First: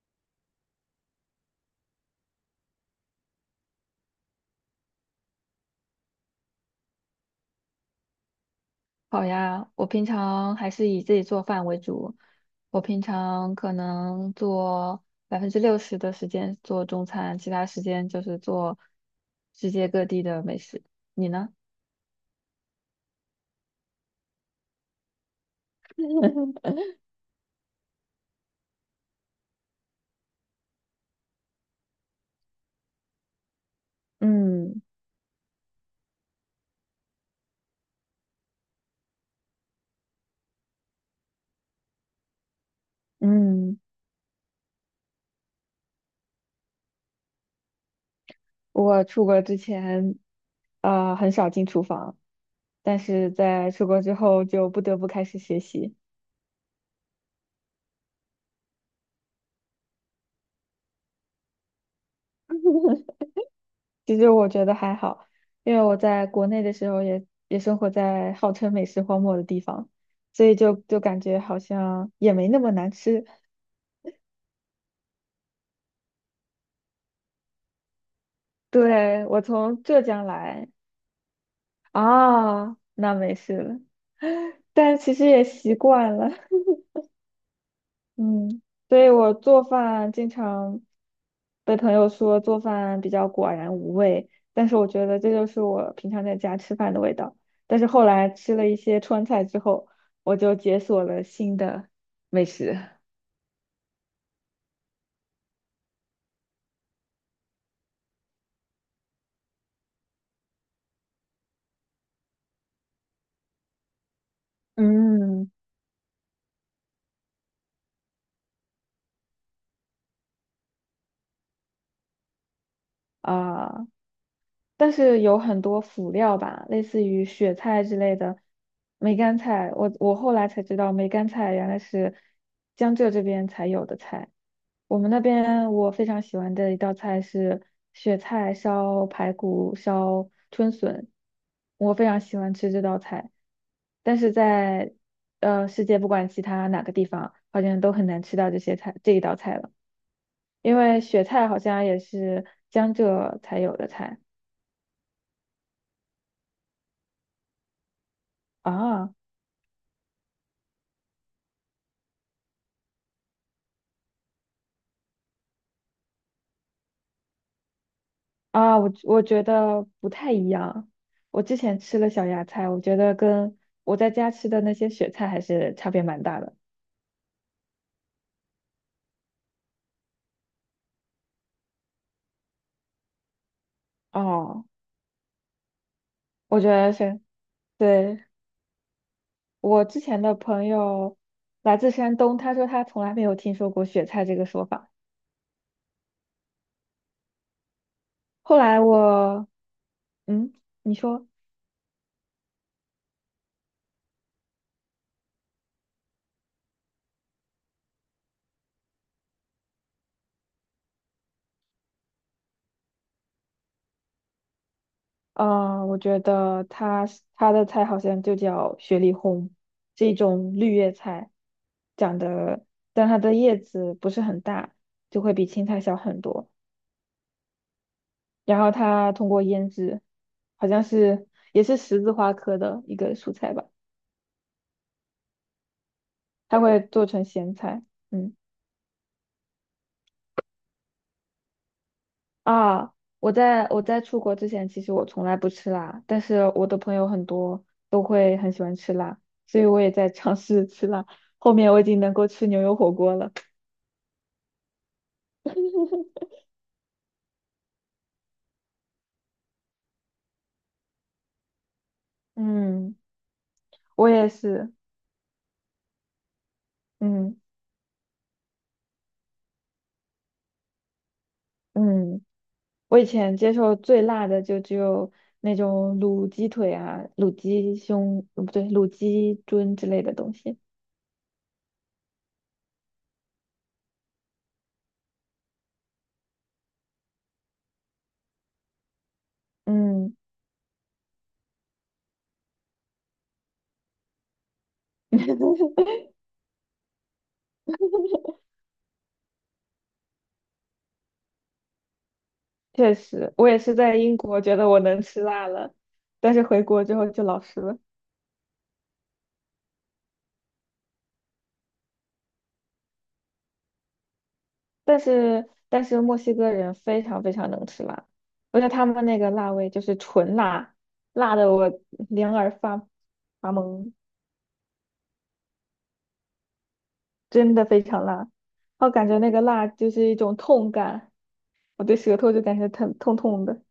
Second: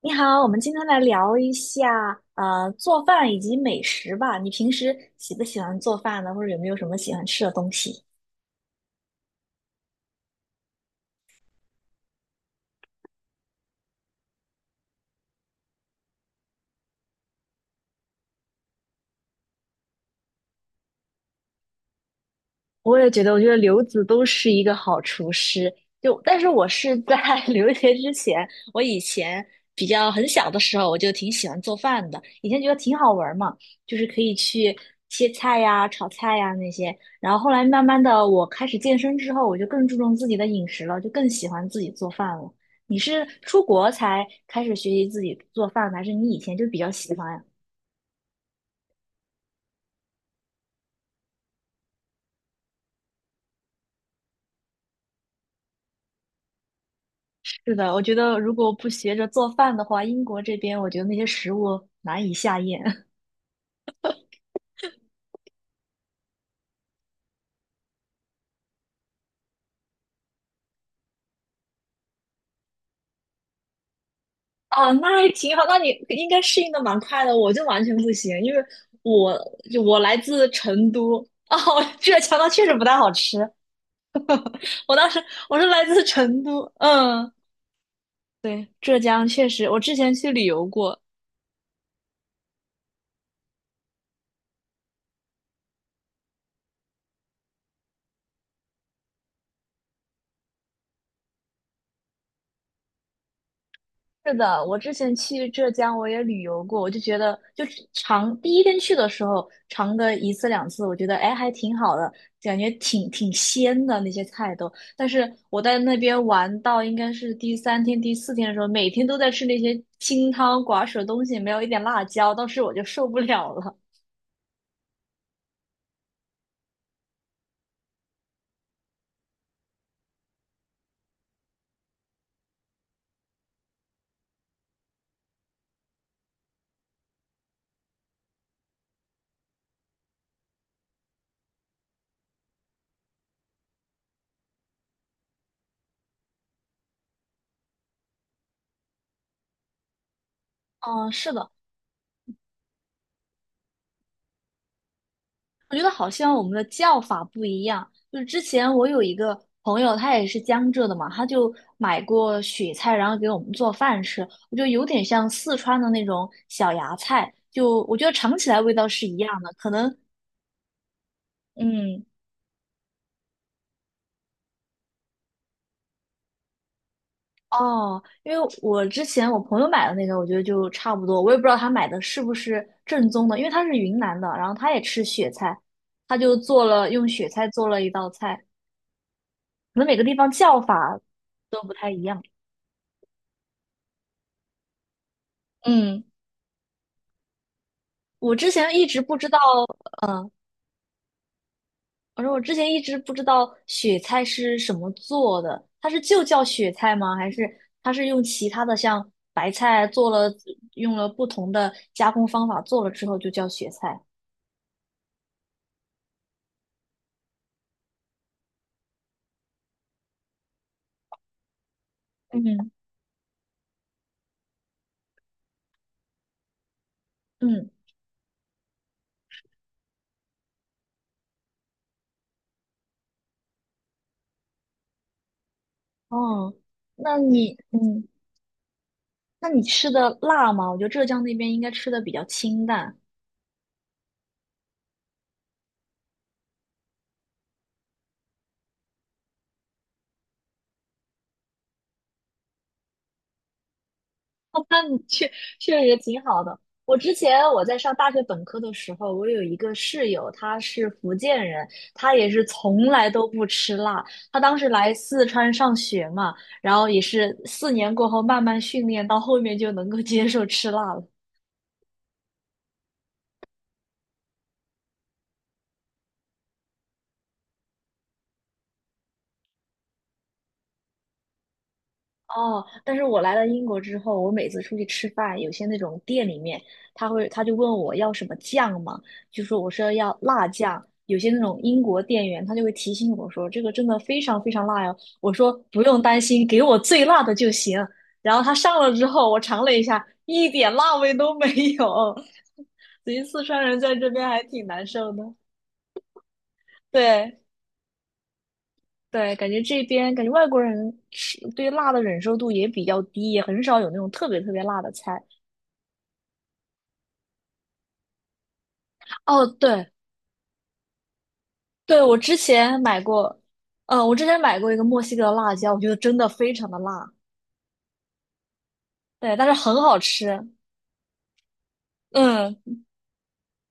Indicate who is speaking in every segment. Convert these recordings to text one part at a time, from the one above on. Speaker 1: 你好，我们今天来聊一下做饭以及美食吧。你平时喜不喜欢做饭呢？或者有没有什么喜欢吃的东西？
Speaker 2: 好呀，我平常还是以自己做饭为主。我平常可能做60%的时间做中餐，其他时间就是做世界各地的美食。你呢？
Speaker 1: 我也觉得，我觉得刘子都是一个好厨师。就，但是我 是在 留学之前，我以前比较很小的时候，我就挺喜欢做饭的。以前觉得挺好玩儿嘛，就是可以去
Speaker 2: 嗯
Speaker 1: 切菜呀、炒菜呀那些。然后后来慢慢的，我开始健身之后，我就更注重自己的饮食了，就更喜欢自己做饭了。你是出
Speaker 2: 嗯，
Speaker 1: 国才开始学习自己做饭的还是你以前就比较喜欢呀？
Speaker 2: 我出国之前，很少进厨房，但是在出国之后就不得不开始学习。
Speaker 1: 是的，我觉得如果不学着做饭的话，英国这边我觉得那些食物难以下咽。
Speaker 2: 其实我觉得还好，因为我在国内的时候也生活在号称美食荒漠的地方，所以就感觉好像也没那么难吃。
Speaker 1: 哦，那还挺好，那你应该适应的蛮快的，我就完全不行，因为
Speaker 2: 对，
Speaker 1: 我
Speaker 2: 我
Speaker 1: 就
Speaker 2: 从
Speaker 1: 我
Speaker 2: 浙
Speaker 1: 来
Speaker 2: 江
Speaker 1: 自
Speaker 2: 来。
Speaker 1: 成都，哦，浙江它确实
Speaker 2: 啊，
Speaker 1: 不太好
Speaker 2: 那没
Speaker 1: 吃，
Speaker 2: 事了，
Speaker 1: 我
Speaker 2: 但
Speaker 1: 当
Speaker 2: 其
Speaker 1: 时
Speaker 2: 实也
Speaker 1: 我是
Speaker 2: 习
Speaker 1: 来自
Speaker 2: 惯了。
Speaker 1: 成都，嗯，
Speaker 2: 嗯，
Speaker 1: 对，浙
Speaker 2: 所以
Speaker 1: 江
Speaker 2: 我
Speaker 1: 确
Speaker 2: 做
Speaker 1: 实，我之
Speaker 2: 饭
Speaker 1: 前
Speaker 2: 经
Speaker 1: 去旅游
Speaker 2: 常
Speaker 1: 过，
Speaker 2: 被朋友说做饭比较寡然无味，但是我觉得这就是我平常在家吃饭的味道。但是后来吃了一些川菜之后，我就解锁了新的美食。
Speaker 1: 是的，我之前去浙江我也旅游过，我就觉得就是尝第一天去的时候尝个一次两次，我觉得哎还挺好的，感觉挺鲜的那些菜都。但是
Speaker 2: 嗯。
Speaker 1: 我在那边玩到应该是第三天第四天的时候，每天都在吃那些清汤寡水的东西，没有一点辣椒，当时我就受不了了。
Speaker 2: 啊，但是有很多辅料吧，类似于雪菜之类的梅干菜，我后来才知道梅干菜原来是江浙这边才有的菜。我们那边我非常喜欢的一道菜是雪菜烧排骨烧春笋，我非常喜欢吃这道菜，但是在世界不管其他哪个地方，好像都很难吃到这些菜这一道菜了，因为
Speaker 1: 嗯，
Speaker 2: 雪
Speaker 1: 是
Speaker 2: 菜
Speaker 1: 的，
Speaker 2: 好像也是江浙才有的菜。
Speaker 1: 我觉得好像我们的叫法不一样。就是之前我有
Speaker 2: 啊。
Speaker 1: 一个朋友，他也是江浙的嘛，他就买过雪菜，然后给我们做饭吃。我觉得有点像四川的那种小芽菜，就我觉得尝起来味
Speaker 2: 啊，
Speaker 1: 道
Speaker 2: 我
Speaker 1: 是一
Speaker 2: 我
Speaker 1: 样
Speaker 2: 觉
Speaker 1: 的。可
Speaker 2: 得
Speaker 1: 能，
Speaker 2: 不太一样，我之前吃
Speaker 1: 嗯，
Speaker 2: 了小芽菜，我觉得跟我在家吃的那些雪菜还是差别蛮大的。
Speaker 1: 哦，因为我之前我朋友买的那个，我觉得就差不多。我也不知道他买的是不是正宗的，因为他是云南的，然后
Speaker 2: 哦。
Speaker 1: 他也吃雪菜，他就
Speaker 2: 我
Speaker 1: 做
Speaker 2: 觉
Speaker 1: 了
Speaker 2: 得
Speaker 1: 用
Speaker 2: 是。
Speaker 1: 雪菜做了一道
Speaker 2: 对，
Speaker 1: 菜，可
Speaker 2: 我
Speaker 1: 能每
Speaker 2: 之
Speaker 1: 个地
Speaker 2: 前
Speaker 1: 方
Speaker 2: 的
Speaker 1: 叫
Speaker 2: 朋
Speaker 1: 法
Speaker 2: 友
Speaker 1: 都不
Speaker 2: 来
Speaker 1: 太
Speaker 2: 自
Speaker 1: 一
Speaker 2: 山
Speaker 1: 样。
Speaker 2: 东，他说他从来没有听说过雪菜这个说法。
Speaker 1: 嗯。我之
Speaker 2: 后
Speaker 1: 前
Speaker 2: 来
Speaker 1: 一直不知道，
Speaker 2: 我，嗯，你说，
Speaker 1: 我说我之前一直不知道雪菜是什么做的，它是就叫雪菜吗？还是它是用其他的像白菜做了，用了不同的加工方法做了之后就叫雪菜？
Speaker 2: 啊，我觉得他的菜好像就叫雪里红，这种绿叶菜，长得，
Speaker 1: 嗯
Speaker 2: 但它的叶子不是很大，就会比青菜小很多。
Speaker 1: 嗯，
Speaker 2: 然后它通过腌制，好像是也是十字花科的一个蔬菜吧，
Speaker 1: 哦，
Speaker 2: 它会做
Speaker 1: 那
Speaker 2: 成咸
Speaker 1: 你
Speaker 2: 菜。
Speaker 1: 嗯，
Speaker 2: 嗯。
Speaker 1: 那你吃的辣吗？我觉得浙江那边应该吃的比较清
Speaker 2: 啊，
Speaker 1: 淡。
Speaker 2: 我在出国之前，其实我从来不吃辣，但是我的朋友很多都会很喜欢吃辣，所以我也在尝试吃辣。后面我已经能够吃牛油火锅了。
Speaker 1: 那你确实挺好的。我之前我在上大学本科的时候，我有一个室友，他是福建人，他也是从
Speaker 2: 嗯，
Speaker 1: 来都不吃辣。
Speaker 2: 我也
Speaker 1: 他当时
Speaker 2: 是。
Speaker 1: 来四川上学嘛，然后也是
Speaker 2: 嗯
Speaker 1: 四年过后慢慢训练，到后面就能够接受吃辣了。
Speaker 2: 嗯，我以前接受最辣的就只有那种卤鸡腿啊、卤鸡胸，不对，卤鸡胗之类的东西。
Speaker 1: 哦，但是我来了英国之后，我每次出去吃饭，有些那种店里面，他就问我要什么酱嘛，我说
Speaker 2: 嗯，
Speaker 1: 要辣酱。有些那种英国店员，他就会提醒我说这个真的非常非常辣哟。我说 不用担心，给我最辣的就行。然后他上了之后，我尝了一下，一点辣味都没有。
Speaker 2: 确
Speaker 1: 所以
Speaker 2: 实，
Speaker 1: 四
Speaker 2: 我也
Speaker 1: 川
Speaker 2: 是
Speaker 1: 人在
Speaker 2: 在
Speaker 1: 这
Speaker 2: 英
Speaker 1: 边
Speaker 2: 国
Speaker 1: 还
Speaker 2: 觉
Speaker 1: 挺
Speaker 2: 得我
Speaker 1: 难
Speaker 2: 能
Speaker 1: 受
Speaker 2: 吃
Speaker 1: 的。
Speaker 2: 辣了，但是回国之后就
Speaker 1: 对，
Speaker 2: 老实了。
Speaker 1: 对，感觉这边感觉外国人吃对辣的忍受度也比较低，也很少有那种特别特别辣的
Speaker 2: 但
Speaker 1: 菜。
Speaker 2: 是但是墨西哥人非常非常能吃辣，而且他们那个
Speaker 1: 哦，
Speaker 2: 辣味就
Speaker 1: 对
Speaker 2: 是纯辣，辣的我
Speaker 1: 对，我
Speaker 2: 两
Speaker 1: 之
Speaker 2: 耳
Speaker 1: 前
Speaker 2: 发
Speaker 1: 买过，
Speaker 2: 发懵，
Speaker 1: 我之前买过一个墨西哥的辣椒，我觉得真的非常的辣，
Speaker 2: 真的非常辣。我感觉那
Speaker 1: 对，
Speaker 2: 个
Speaker 1: 但是
Speaker 2: 辣
Speaker 1: 很
Speaker 2: 就
Speaker 1: 好
Speaker 2: 是一
Speaker 1: 吃。
Speaker 2: 种痛感，我的舌头就感
Speaker 1: 嗯，
Speaker 2: 觉疼痛痛的。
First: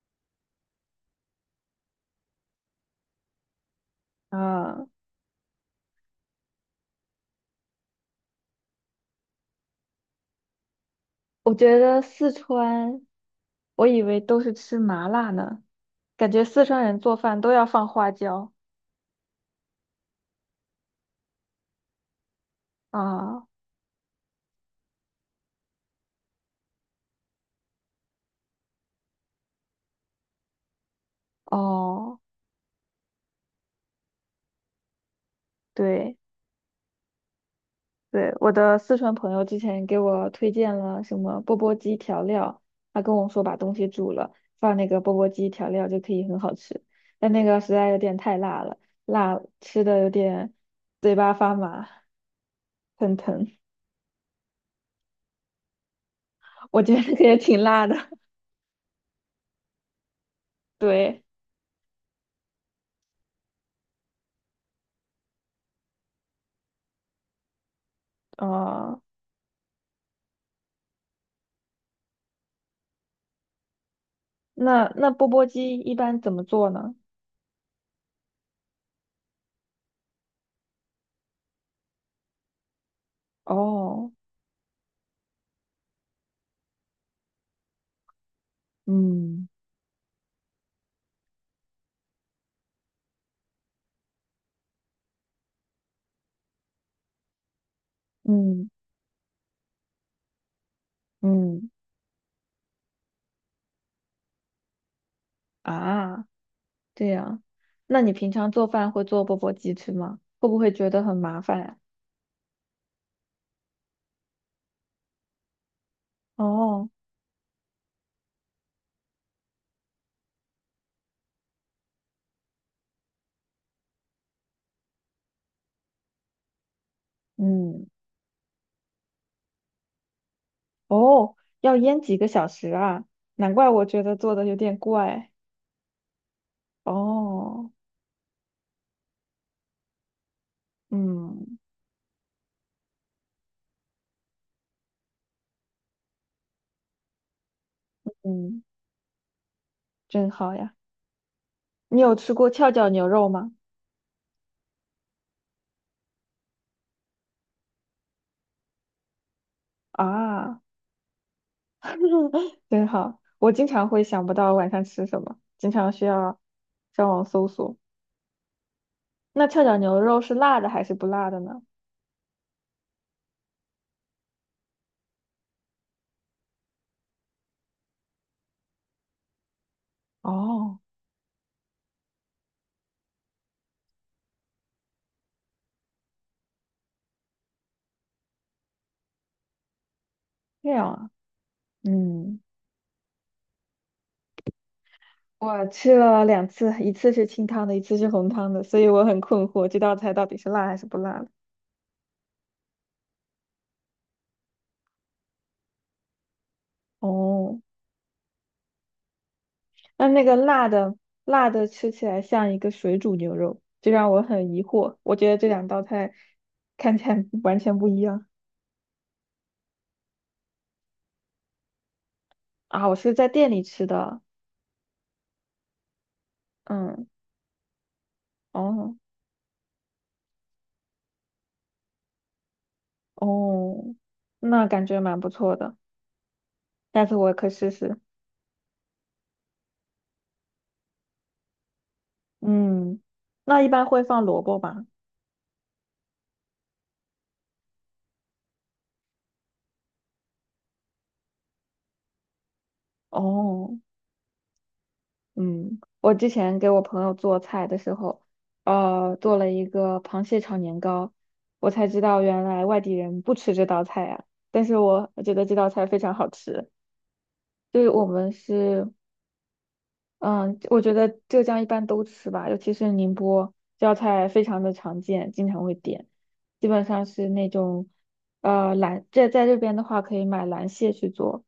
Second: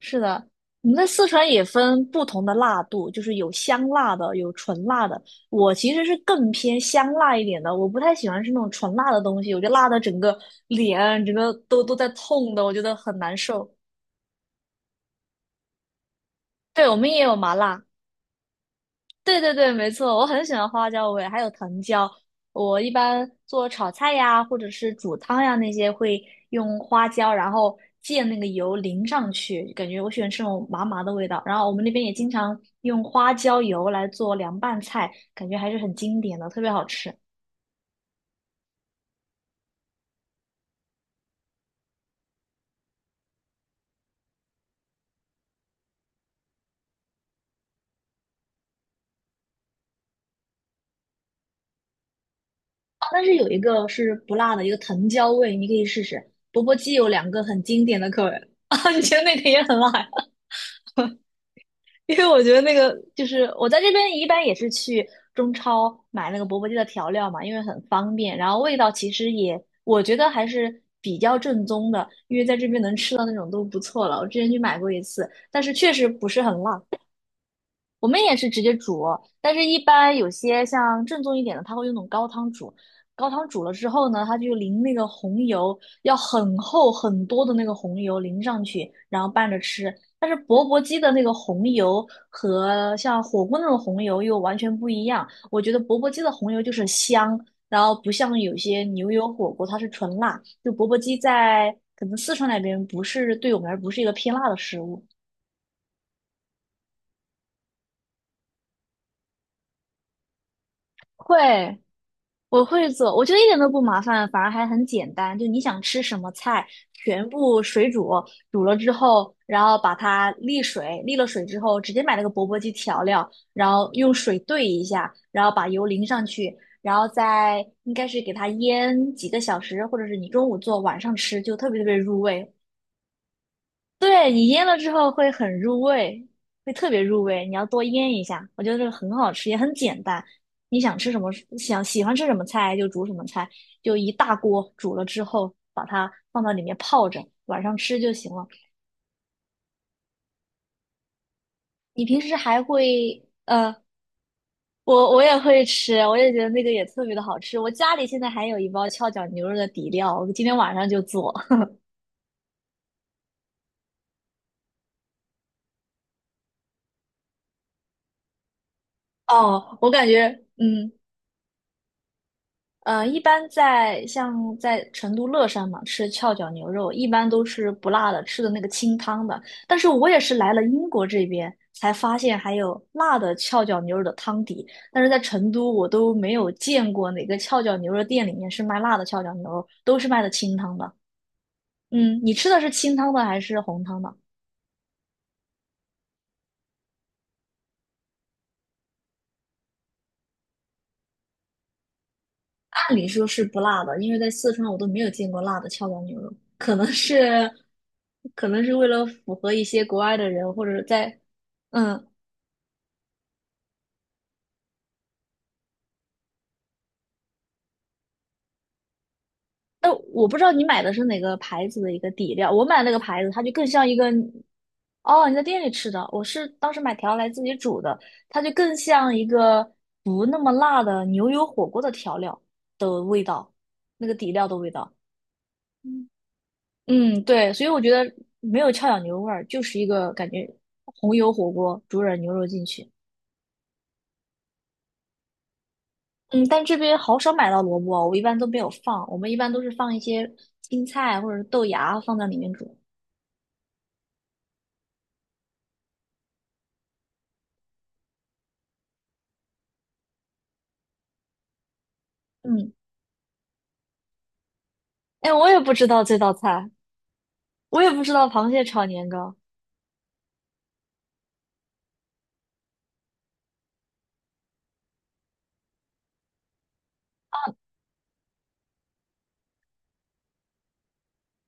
Speaker 1: 是的，我们在四川也分不同的辣度，就是有香辣的，有纯
Speaker 2: 啊。
Speaker 1: 辣的。我其实是更偏香辣一点的，我不太喜欢吃那种纯辣的东西，我觉得辣的整个脸整个
Speaker 2: 我觉
Speaker 1: 都
Speaker 2: 得
Speaker 1: 在
Speaker 2: 四
Speaker 1: 痛的，我觉得
Speaker 2: 川，
Speaker 1: 很难受。
Speaker 2: 我以为都是吃麻辣呢，感觉四川
Speaker 1: 对，我
Speaker 2: 人
Speaker 1: 们
Speaker 2: 做
Speaker 1: 也有
Speaker 2: 饭都
Speaker 1: 麻
Speaker 2: 要
Speaker 1: 辣。
Speaker 2: 放花椒
Speaker 1: 对对对，没错，我很喜欢花椒味，还有藤椒。我一般
Speaker 2: 啊。
Speaker 1: 做炒菜呀，或者是煮汤呀那些，会用花椒，然后借那个油淋上去，感觉我喜欢吃那种麻麻的味道。然后我们那边也
Speaker 2: 哦，
Speaker 1: 经常用花椒油来做凉拌菜，感觉还是很
Speaker 2: 对。
Speaker 1: 经典的，特别好吃。啊
Speaker 2: 对，我的四川朋友之前给我推荐了什么钵钵鸡调料，他跟我说把东西煮了，放那个钵钵鸡调料就可以很好吃，但那个实在有点太辣了，辣吃的有点嘴巴发麻，很
Speaker 1: 但是
Speaker 2: 疼。
Speaker 1: 有一个是不辣的，一个藤椒味，你可以试试。钵钵
Speaker 2: 我
Speaker 1: 鸡
Speaker 2: 觉得
Speaker 1: 有
Speaker 2: 那个
Speaker 1: 两
Speaker 2: 也
Speaker 1: 个
Speaker 2: 挺
Speaker 1: 很经
Speaker 2: 辣的。
Speaker 1: 典 的口味 啊，你觉得那个也很辣？
Speaker 2: 对。
Speaker 1: 因为我觉得那个就是我在这边一般也是去中超买那个钵钵鸡的调料嘛，因为很方便，然后味道
Speaker 2: 哦、
Speaker 1: 其实也我觉得还是比较正宗的，因为在这边能吃到那种都不错了。我之前去买
Speaker 2: 那
Speaker 1: 过一
Speaker 2: 那
Speaker 1: 次，
Speaker 2: 钵钵
Speaker 1: 但是
Speaker 2: 鸡
Speaker 1: 确
Speaker 2: 一
Speaker 1: 实
Speaker 2: 般
Speaker 1: 不
Speaker 2: 怎
Speaker 1: 是
Speaker 2: 么
Speaker 1: 很
Speaker 2: 做
Speaker 1: 辣，
Speaker 2: 呢？
Speaker 1: 我们也是直接煮，但是一般有些像正宗一点的，他会用那种高汤煮。高汤煮了之后
Speaker 2: 哦。
Speaker 1: 呢，他就淋那个红油，要很厚很多的那个红油淋上去，然后拌
Speaker 2: 嗯
Speaker 1: 着吃。但是钵钵鸡的那个红油和像火锅那种红油又完全不一样。我觉得钵钵鸡的红油就是香，然后不像有
Speaker 2: 嗯
Speaker 1: 些牛油火锅它是纯辣。就钵钵鸡
Speaker 2: 嗯。
Speaker 1: 在可能四川那边不是对我们而不是一个偏辣的食物。
Speaker 2: 啊，这样，那你平常做饭会做钵钵鸡吃吗？会不会觉得很
Speaker 1: 会，
Speaker 2: 麻烦呀？
Speaker 1: 我会做，我觉得一点都不麻烦，反而还很简单。就你想吃什么菜，
Speaker 2: 哦。
Speaker 1: 全部水煮，煮了之后，然后把它沥水，沥了水之后，直接买那个钵钵鸡调料，然后用水兑一下，然后把油淋上去，然后再
Speaker 2: 嗯。
Speaker 1: 应该是给它腌几个小时，或者是你中午做，晚上
Speaker 2: 哦，
Speaker 1: 吃，就特
Speaker 2: 要
Speaker 1: 别特别
Speaker 2: 腌几
Speaker 1: 入
Speaker 2: 个小
Speaker 1: 味。
Speaker 2: 时啊？难怪我觉得
Speaker 1: 对，
Speaker 2: 做的
Speaker 1: 你
Speaker 2: 有
Speaker 1: 腌了
Speaker 2: 点
Speaker 1: 之后会
Speaker 2: 怪。
Speaker 1: 很入味，会特别入味。你要
Speaker 2: 哦。
Speaker 1: 多腌一下，我觉得这个很好吃，也很简单。你想吃什么，
Speaker 2: 嗯
Speaker 1: 想喜欢吃什么菜就煮什么菜，就一大锅煮了之后，把它放到里面泡着，晚上吃就行了。
Speaker 2: 嗯，真好呀。你
Speaker 1: 你
Speaker 2: 有
Speaker 1: 平时
Speaker 2: 吃过
Speaker 1: 还
Speaker 2: 翘脚牛
Speaker 1: 会
Speaker 2: 肉吗？
Speaker 1: 我也会吃，我也觉得那个也特别的好吃。我家里现在还有一包翘脚牛肉的底料，我今天
Speaker 2: 啊，
Speaker 1: 晚上就做。
Speaker 2: 真好。我经常会想不到晚上吃什么，经常需要上网搜索。那翘脚
Speaker 1: 哦，我
Speaker 2: 牛
Speaker 1: 感
Speaker 2: 肉是
Speaker 1: 觉
Speaker 2: 辣的还
Speaker 1: 嗯。
Speaker 2: 是不辣的呢？
Speaker 1: 一般在像在成都乐山嘛，吃翘脚牛肉一般都是不辣的，吃的那个清汤的。但是我也是来了
Speaker 2: 哦，
Speaker 1: 英国这边才发现还有辣的翘脚牛肉的汤底，但是在成都我都没有见过哪个翘脚牛肉店里面是卖辣的翘脚牛肉，都是卖的清
Speaker 2: 这
Speaker 1: 汤的。
Speaker 2: 样啊，
Speaker 1: 嗯，你
Speaker 2: 嗯。
Speaker 1: 吃的是清汤的还是红汤的？
Speaker 2: 我吃了两次，一次是清汤的，一次是红汤的，所以我很困惑，这道菜到底是辣还是不辣的。
Speaker 1: 按理说是不辣的，因为在四川我都没有见过辣的跷脚牛肉，可能是，
Speaker 2: 哦，
Speaker 1: 可能是为了符合一些国
Speaker 2: 那
Speaker 1: 外
Speaker 2: 那
Speaker 1: 的
Speaker 2: 个
Speaker 1: 人，或
Speaker 2: 辣
Speaker 1: 者
Speaker 2: 的
Speaker 1: 在，
Speaker 2: 辣的吃
Speaker 1: 嗯，
Speaker 2: 起来像一个水煮牛肉，这让我很疑惑。我觉得这两道菜看起来 完全不一样。
Speaker 1: 但我不知道你买的是哪个牌子的一个底料，我买
Speaker 2: 啊！
Speaker 1: 那
Speaker 2: 我
Speaker 1: 个
Speaker 2: 是
Speaker 1: 牌
Speaker 2: 在
Speaker 1: 子，它就
Speaker 2: 店里
Speaker 1: 更
Speaker 2: 吃
Speaker 1: 像一个，
Speaker 2: 的，
Speaker 1: 哦，你在店里吃的，我是当时买
Speaker 2: 嗯。
Speaker 1: 调来自己煮的，它就更
Speaker 2: 哦
Speaker 1: 像一个不那么辣的牛油火锅的调料的味道，
Speaker 2: 哦，
Speaker 1: 那个底料的
Speaker 2: 那
Speaker 1: 味
Speaker 2: 感
Speaker 1: 道。
Speaker 2: 觉蛮不错的，下次
Speaker 1: 嗯，
Speaker 2: 我可
Speaker 1: 对，所以
Speaker 2: 试
Speaker 1: 我觉
Speaker 2: 试。
Speaker 1: 得没有翘脚牛肉味儿，就是一个感觉红油火锅煮点牛肉进去。
Speaker 2: 嗯，那一般会放萝卜吧？
Speaker 1: 嗯，但这边好少买到萝卜，我一般都没有放，我们一般都是放一些青菜或者是豆芽放在里面煮。
Speaker 2: 哦。嗯，我之前给我朋友做菜的时候，做了一个螃蟹炒年糕，我才知道原来
Speaker 1: 嗯，
Speaker 2: 外地人不吃这道菜呀。但是我
Speaker 1: 哎，
Speaker 2: 觉得
Speaker 1: 我
Speaker 2: 这
Speaker 1: 也
Speaker 2: 道
Speaker 1: 不知
Speaker 2: 菜非
Speaker 1: 道
Speaker 2: 常
Speaker 1: 这
Speaker 2: 好
Speaker 1: 道
Speaker 2: 吃，
Speaker 1: 菜，我
Speaker 2: 就是
Speaker 1: 也不
Speaker 2: 我
Speaker 1: 知道
Speaker 2: 们
Speaker 1: 螃蟹炒
Speaker 2: 是，
Speaker 1: 年糕。
Speaker 2: 嗯，我觉得浙江一般都吃吧，尤其是宁波，这道菜非常的常见，经常会点。基本上是那种，这在这边的话可以买蓝蟹去做，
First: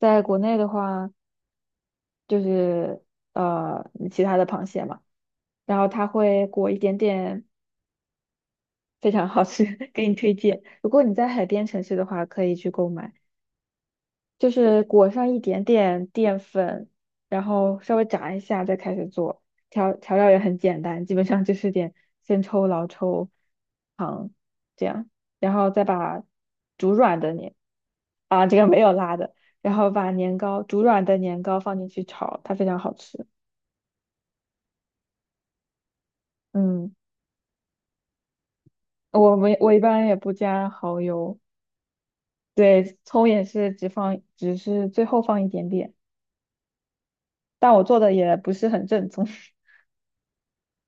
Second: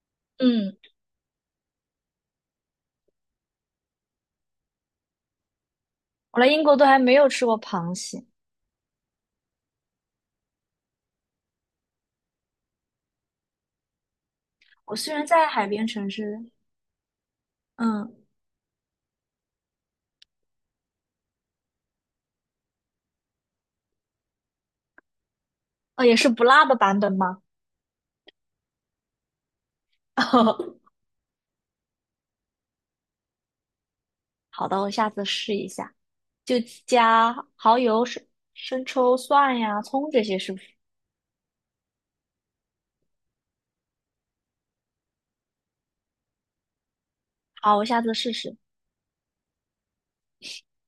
Speaker 2: 在国内的
Speaker 1: 嗯，
Speaker 2: 话。就是其他的螃蟹嘛，然后它
Speaker 1: 我来
Speaker 2: 会
Speaker 1: 英
Speaker 2: 裹
Speaker 1: 国
Speaker 2: 一
Speaker 1: 都
Speaker 2: 点
Speaker 1: 还没有吃
Speaker 2: 点，
Speaker 1: 过螃蟹。
Speaker 2: 非常好吃，给你推荐。如果你在海边城市的话，可以去购买，就是
Speaker 1: 我
Speaker 2: 裹
Speaker 1: 虽然
Speaker 2: 上一
Speaker 1: 在
Speaker 2: 点
Speaker 1: 海边
Speaker 2: 点
Speaker 1: 城
Speaker 2: 淀
Speaker 1: 市，
Speaker 2: 粉，然后稍微
Speaker 1: 嗯，
Speaker 2: 炸一下再开始做，调调料也很简单，基本上就是点生抽、老抽、糖这样，然后再
Speaker 1: 哦，也
Speaker 2: 把
Speaker 1: 是不辣的
Speaker 2: 煮
Speaker 1: 版本
Speaker 2: 软的
Speaker 1: 吗？
Speaker 2: 年啊这个没有辣的，然后把年糕煮 软的年糕放进去炒，它非常好吃。
Speaker 1: 好的，我下次试一下。就
Speaker 2: 嗯。
Speaker 1: 加蚝油、生抽、
Speaker 2: 我没，
Speaker 1: 蒜
Speaker 2: 我一
Speaker 1: 呀、
Speaker 2: 般
Speaker 1: 葱
Speaker 2: 也
Speaker 1: 这
Speaker 2: 不
Speaker 1: 些，是不
Speaker 2: 加
Speaker 1: 是？
Speaker 2: 蚝油，对，葱也是只放，只是最后放一点点，但
Speaker 1: 好，
Speaker 2: 我
Speaker 1: 我下
Speaker 2: 做的
Speaker 1: 次试
Speaker 2: 也不
Speaker 1: 试。
Speaker 2: 是很正宗。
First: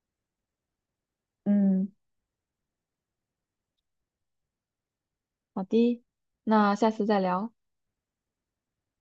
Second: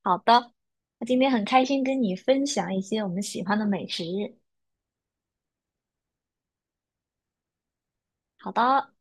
Speaker 1: 好的，那今天很开心
Speaker 2: 嗯，
Speaker 1: 跟你分享一些我们喜欢的美食。
Speaker 2: 好的，那下次再聊。
Speaker 1: 好的。